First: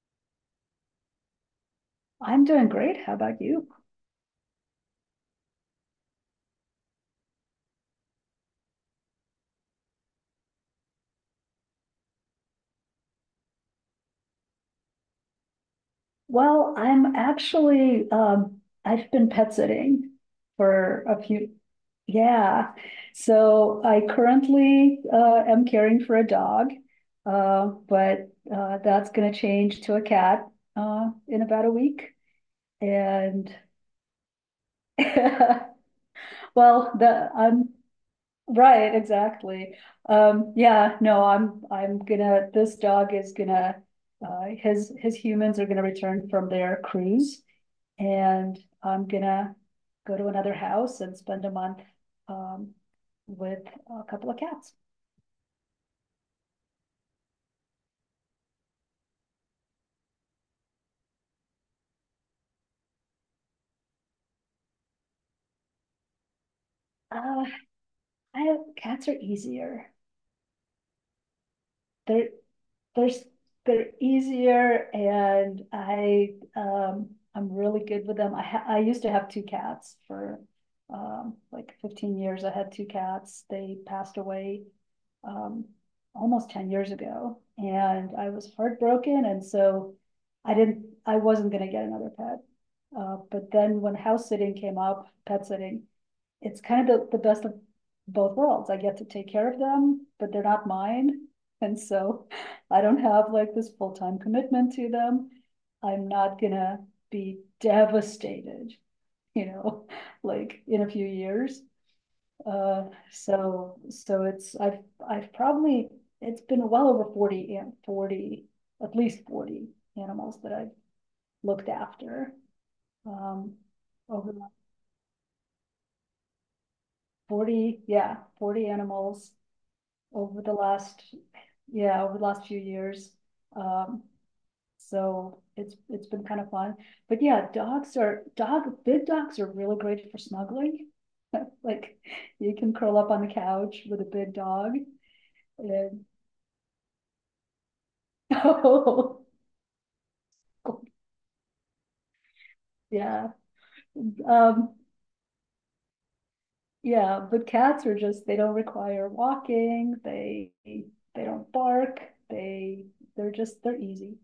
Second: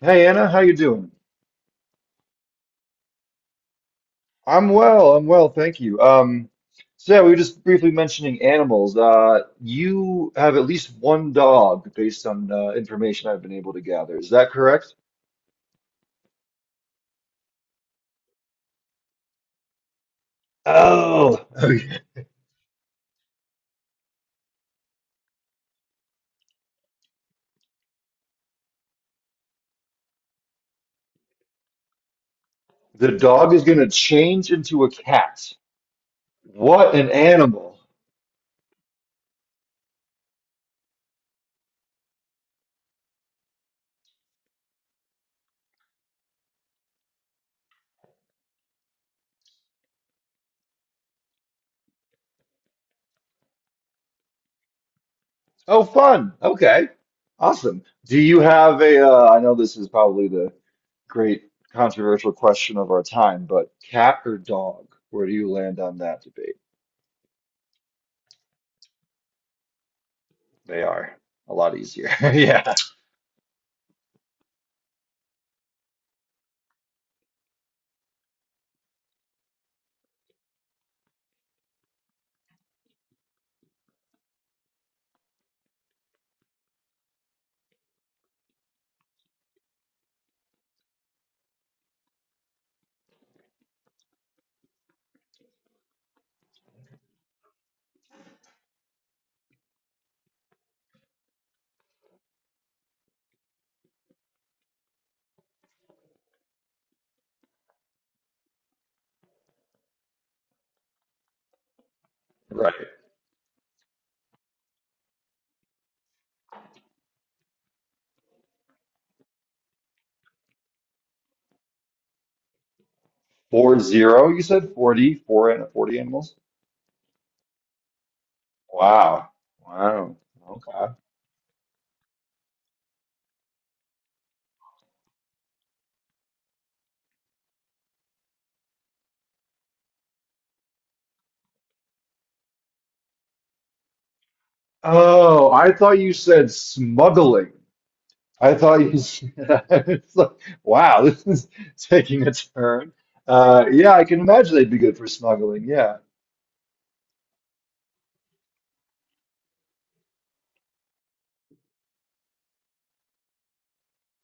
Hey Anna, how you doing? I'm doing great. How about you? I'm well, thank you. So yeah, we were just briefly mentioning animals. You have at least one dog based on information I've been able to gather. Is that correct? Well, I'm actually I've been pet sitting for a Oh, few, okay. yeah. So I currently am caring for a dog. But that's gonna change to a cat in about a week. The dog And is going to change into a cat. well, What an the I'm animal. Right, exactly. Yeah, no, I'm gonna this dog is gonna his humans are gonna return from their cruise, and I'm gonna go to another house and spend a month um with a couple of cats. Oh, fun. Okay. Awesome. Do you have a, I know this is probably the great controversial question of our time, but cat or dog? Where do you land on that debate? Uh I Cats are easier. They are a lot easier. They're Yeah, they're they're easier, and I I'm really good with them. I used to have two cats for like 15 years. I had two cats. They passed away um almost 10 years ago, and I was heartbroken, and so I wasn't going to get another pet. But then when house sitting came up, pet sitting, it's kind of the best of both worlds. I get to take care of them, but they're not mine. And so I don't have like this full time commitment to them. I'm not gonna be devastated, you know, like in a few years. Uh, right. so it's I've probably it's been well over 40 and 40, at least 40 animals that I've looked after, um 40, over you said 40, four and 40 animals? 40, yeah, 40 Wow. animals Wow. over the Okay. last, yeah, over the last few years. Um, so it's been kind of fun. But yeah, dogs are dog big dogs are really great for snuggling. Like you can curl up on the couch with a big dog, Oh, I thought and you said smuggling. I thought you oh said, it's like, wow, this is taking a turn. yeah. Yeah, I can imagine they'd Um be good for smuggling. Yeah, yeah, but cats are just they don't require walking, they don't bark, they they're just they're easy.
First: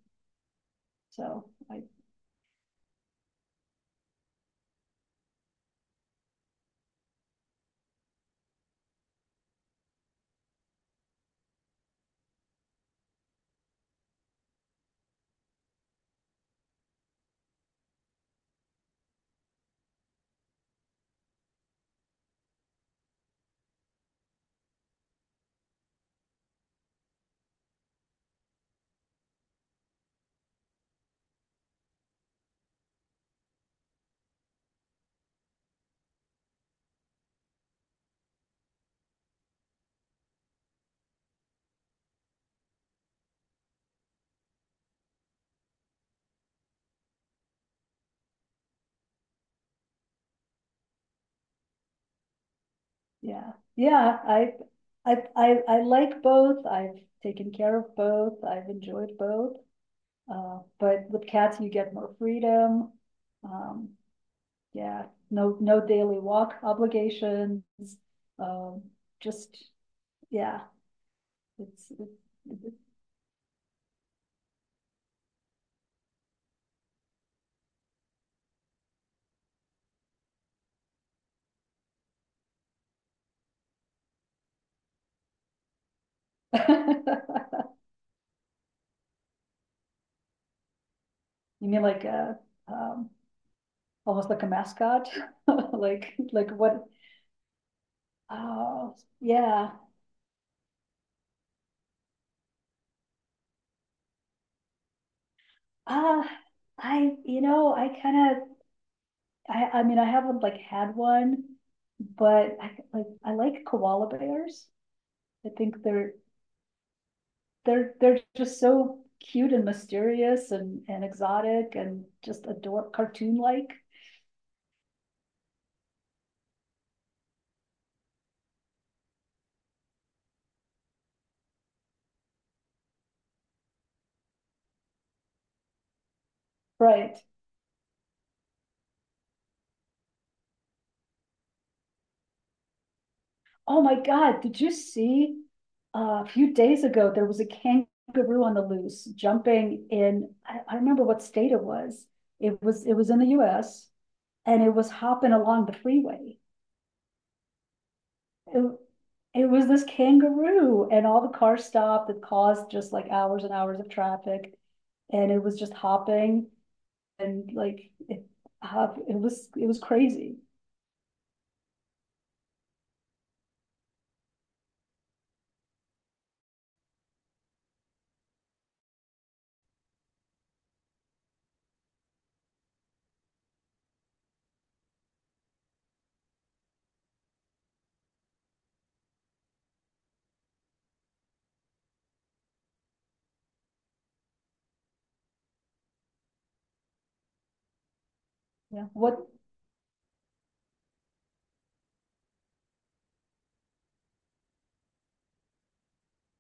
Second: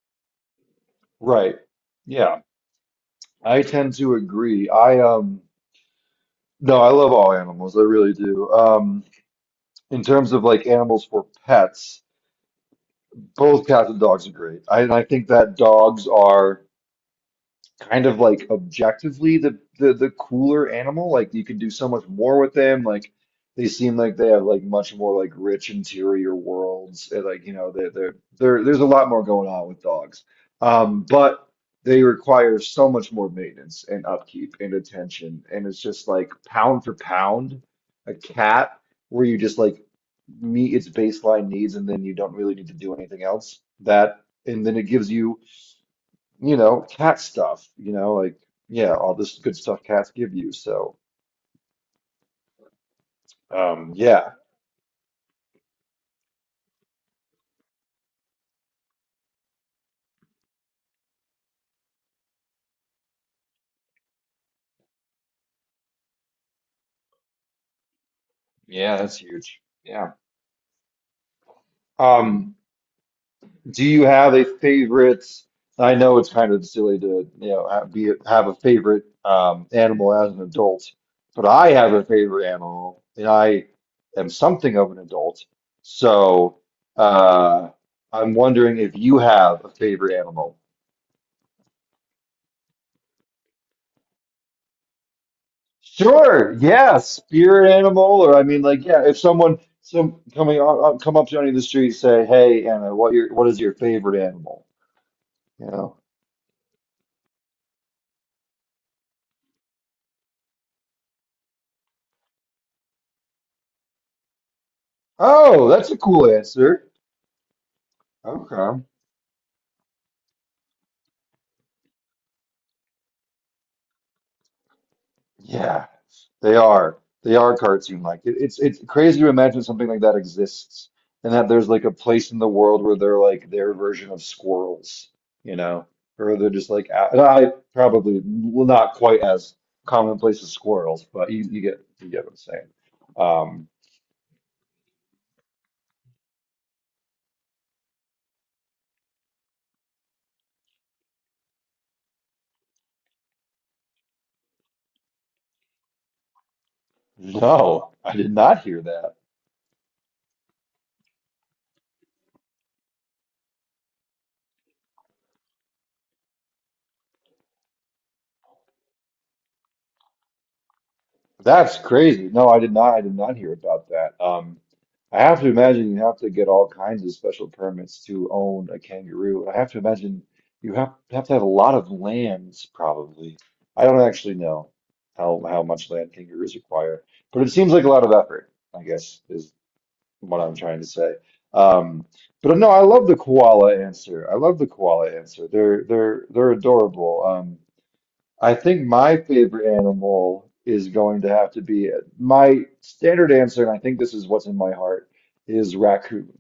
So right. I Yeah, I tend to agree. No, I love all animals. I really do. In terms of like animals for pets, both cats and dogs are great. And I think that dogs are kind of like objectively the cooler animal. Like you can do so much more with them. Like they seem like they have like much more like rich interior worlds. And like you know there's a lot more going on with dogs. But they require so much more maintenance and upkeep and attention. And it's just like pound for pound, a cat where you just like meet its baseline needs and then you don't really need to do anything else. That and then it gives you cat stuff, yeah, all this good stuff cats give you. So, yeah, yeah, yeah, I like both. I've taken care of both. I've enjoyed both. But with cats, you get more freedom. Um, yeah, no, no daily walk obligations. Um, yeah, that's huge. just, Yeah. yeah, it's, it, Um, it- it. do you have a favorite? I know it's kind of silly to, be have a favorite animal as an adult, but I have a favorite animal, and I am something of an adult. So, uh, I'm wondering if you have a favorite animal. You mean like a, um, almost like a mascot, like Sure. what? Yeah. Spirit animal, or I mean, like, Oh, yeah. If someone yeah. some coming on, come up to any of the street, say, "Hey, Anna, what is your favorite animal?" You know. Ah, uh, I, you know, I kind of I mean, I haven't like had one, but I like koala bears. I Oh, think that's a they're cool answer. they're they're just Okay. so cute and mysterious and exotic, and just adore cartoon like. Yeah, they are. They are cartoon like. It's crazy to imagine something like that exists and that there's like a place in the world where they're like their version of squirrels, you know, or they're just like a- Right. and I probably well, not quite as commonplace as squirrels, but you get what I'm saying. Um, Oh my God, did you see a few days ago there was a kangaroo on the loose jumping in. I remember what state it was. It was in the US, and it was hopping along the freeway. no, I did not It hear that. it was this kangaroo, and all the cars stopped. It caused just like hours and hours of traffic. And it was just hopping, and it was crazy. That's crazy. No, I did not. I did not hear about that. I have to imagine you have to get all kinds of special permits to own a kangaroo. I have to imagine you have to have a lot of lands, probably. I don't actually know how much land kangaroos require, but it seems like a lot of effort, I guess, is what I'm trying to say. Um, but no, I love the koala answer. I love the koala answer. They're adorable. I think Yeah. my What favorite animal is going to have to be my standard answer, and I think this is what's in my heart, is raccoon.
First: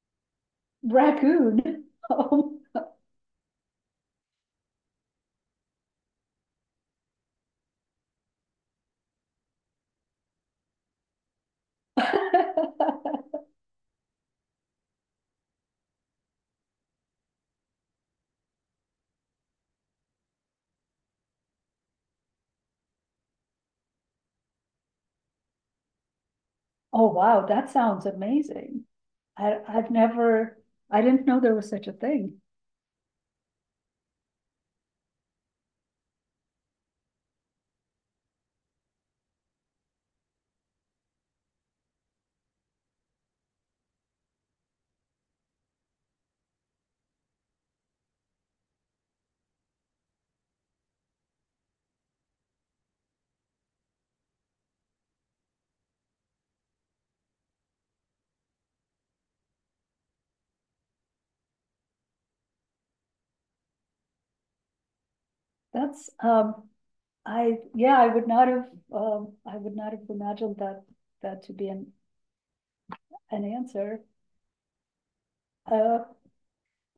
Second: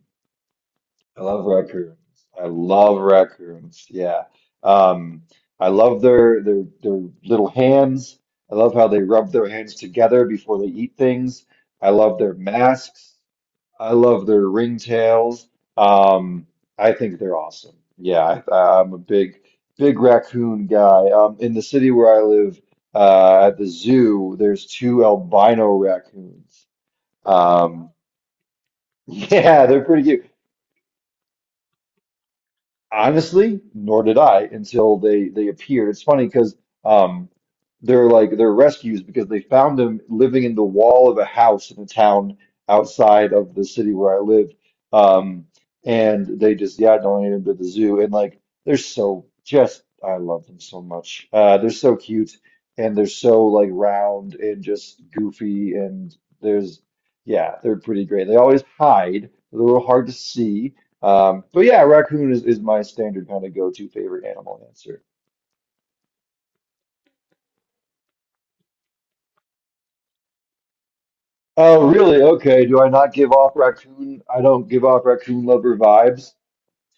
I love Raccoon? raccoons. I Um, love raccoons. Yeah. Um, I love their little hands. I love how they rub their hands together before they eat things. I love their masks. I love their ringtails. Um, I think they're awesome. I'm a big, big raccoon guy. In the city where I live, at the zoo, there's two albino raccoons. Oh wow, that Um, sounds amazing. Yeah, they're I've pretty cute. never. I didn't know there was such a thing. Honestly, nor did I until they appeared. It's funny because um, they're like they're rescues because they found them living in the wall of a house in a town outside of the city where I lived. Um, and they just yeah donated them to the zoo and like they're so just I love them so much. They're so cute and they're so like round and just goofy and there's yeah they're pretty great. They always hide. They're a little hard to see but yeah, raccoon is my standard kind of go-to favorite animal answer. That's I yeah, I would not have imagined that to be Oh, really? Okay. Do I not give an off answer. raccoon? I don't give off raccoon lover Uh vibes.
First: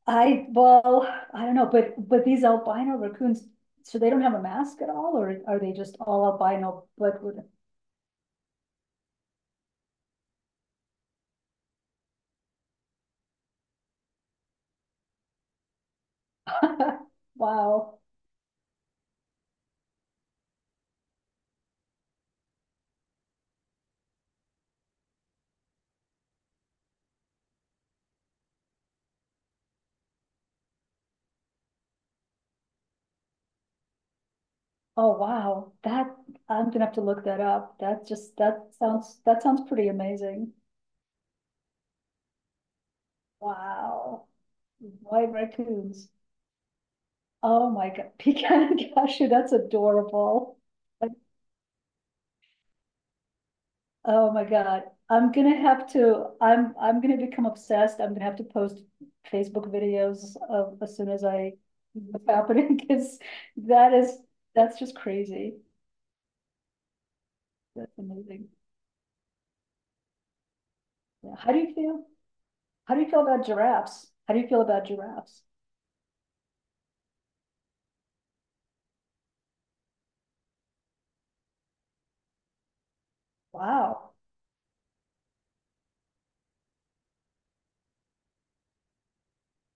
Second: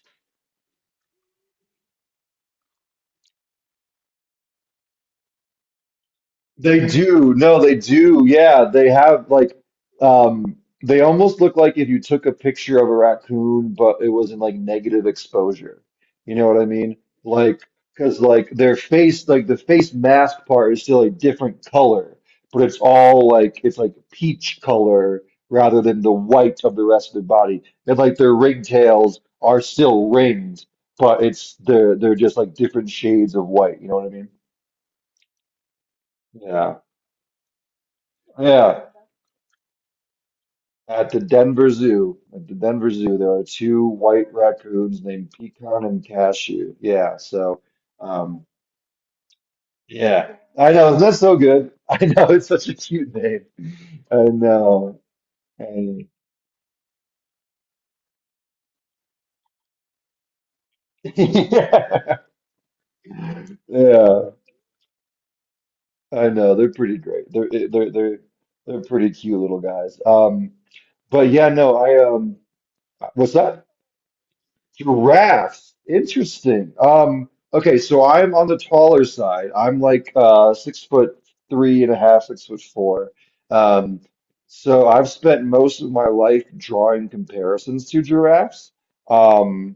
well, I don't know, but, these albino raccoons, so they don't have a mask at all, or are they just all They albino, but do. with, No, they do. Yeah, they have like um they almost look like if you took a picture of a raccoon, but it was in like negative exposure. You know what I mean? Like, wow. because like their face, like the face mask part is still a different color, but it's all like it's like peach color rather than the white of the rest of their body. And like their ringtails are still ringed, but it's they're just like different shades of white. You know what I mean? Oh, wow. I'm Yeah. gonna have to look that up. Yeah. That sounds pretty amazing. At the Denver Zoo, there are two Wow. white raccoons named White Pecan and raccoons. Cashew. Yeah, so, Oh my God. um, Pecan cashew, that's yeah, adorable. I know Like, that's so good. I know it's such a cute name. I Oh my God, know. I'm gonna have I, to, I'm gonna become obsessed. I'm gonna have to post Facebook videos of, as soon as I, yeah, what's happening, because that is, yeah, that's just crazy. I know they're pretty great. They're eh, That's amazing. they're pretty cute little guys. But Yeah. yeah, How do you no, I feel? How do you feel what's about that? giraffes? How do you feel about giraffes? Giraffes, interesting. Okay, so I'm on the taller side. I'm like 6 foot three and a half, 6 foot four. Um, Wow. so I've spent most of my life drawing comparisons to giraffes. Um,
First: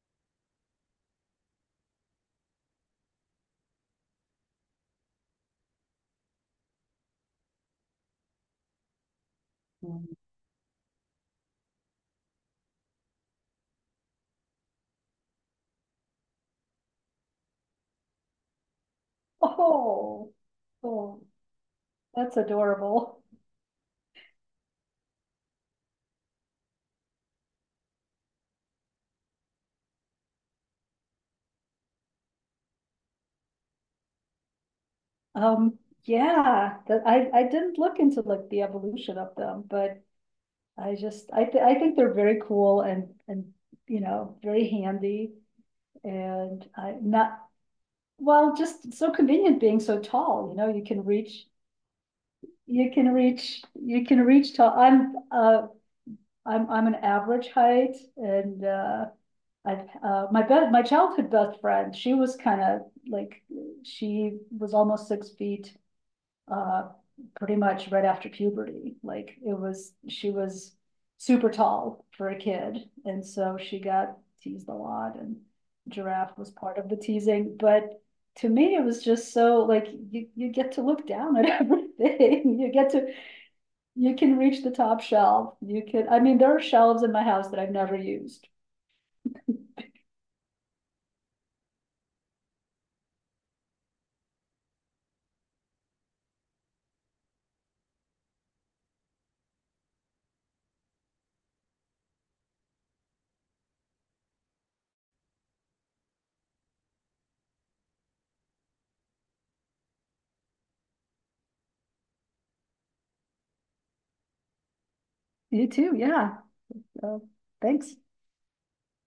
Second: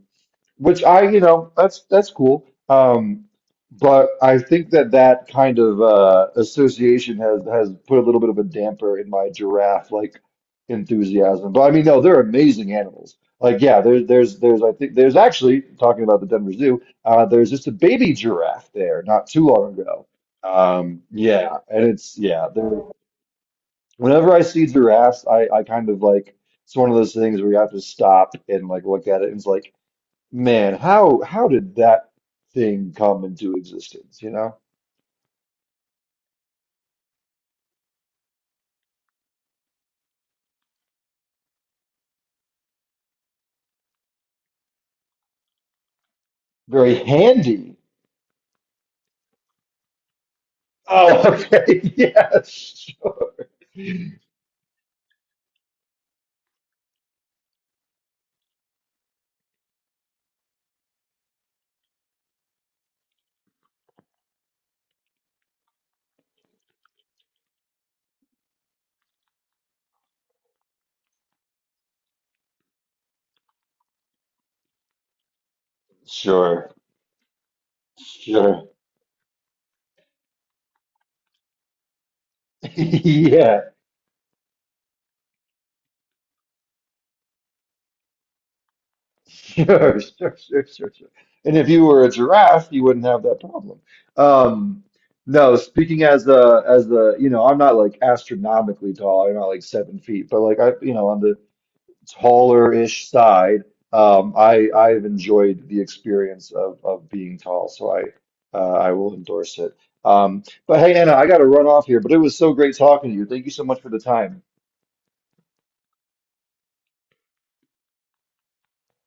which I, you know, that's cool. But I think that that kind of association has put a little bit of a damper in my giraffe Mm. like enthusiasm. But I mean, no, they're amazing animals. Like, yeah, I think there's actually talking about the Denver Zoo. There's just a baby giraffe there not too long ago. Oh, oh, Yeah, and it's that's yeah. There, adorable. whenever I see giraffes, I kind of like it's one of those things where you have to stop and like look at it and it's like, man, how did that thing come into existence? You know, Um, yeah, that I didn't look into like the evolution of them, but I just, I think they're very cool, and very handy, and I very not, handy. well, just so convenient being so tall, Oh, okay, yeah, you can reach tall. I'm, I'm an average height, and, I, my childhood best friend, she was kind of like, she was almost 6 feet, uh, pretty much right after puberty. She was super tall for a kid. And so she got teased a lot, and giraffe was sure, part of the teasing. But to sure, me, it was just so like you get to look down at everything. Yeah. You can reach the top shelf. I mean, there are shelves in my house that I've never used. Sure. And if you were a giraffe, you wouldn't have that problem. Um, no, speaking as the you know, I'm not like astronomically tall. I'm not like 7 feet, but like I, you know, on the taller-ish side, I've enjoyed the experience of being tall, so I will endorse it. But hey, Anna, I got to run off here, but it was so great talking to you. Thank you so much for the time. You too. Yeah. So, thanks.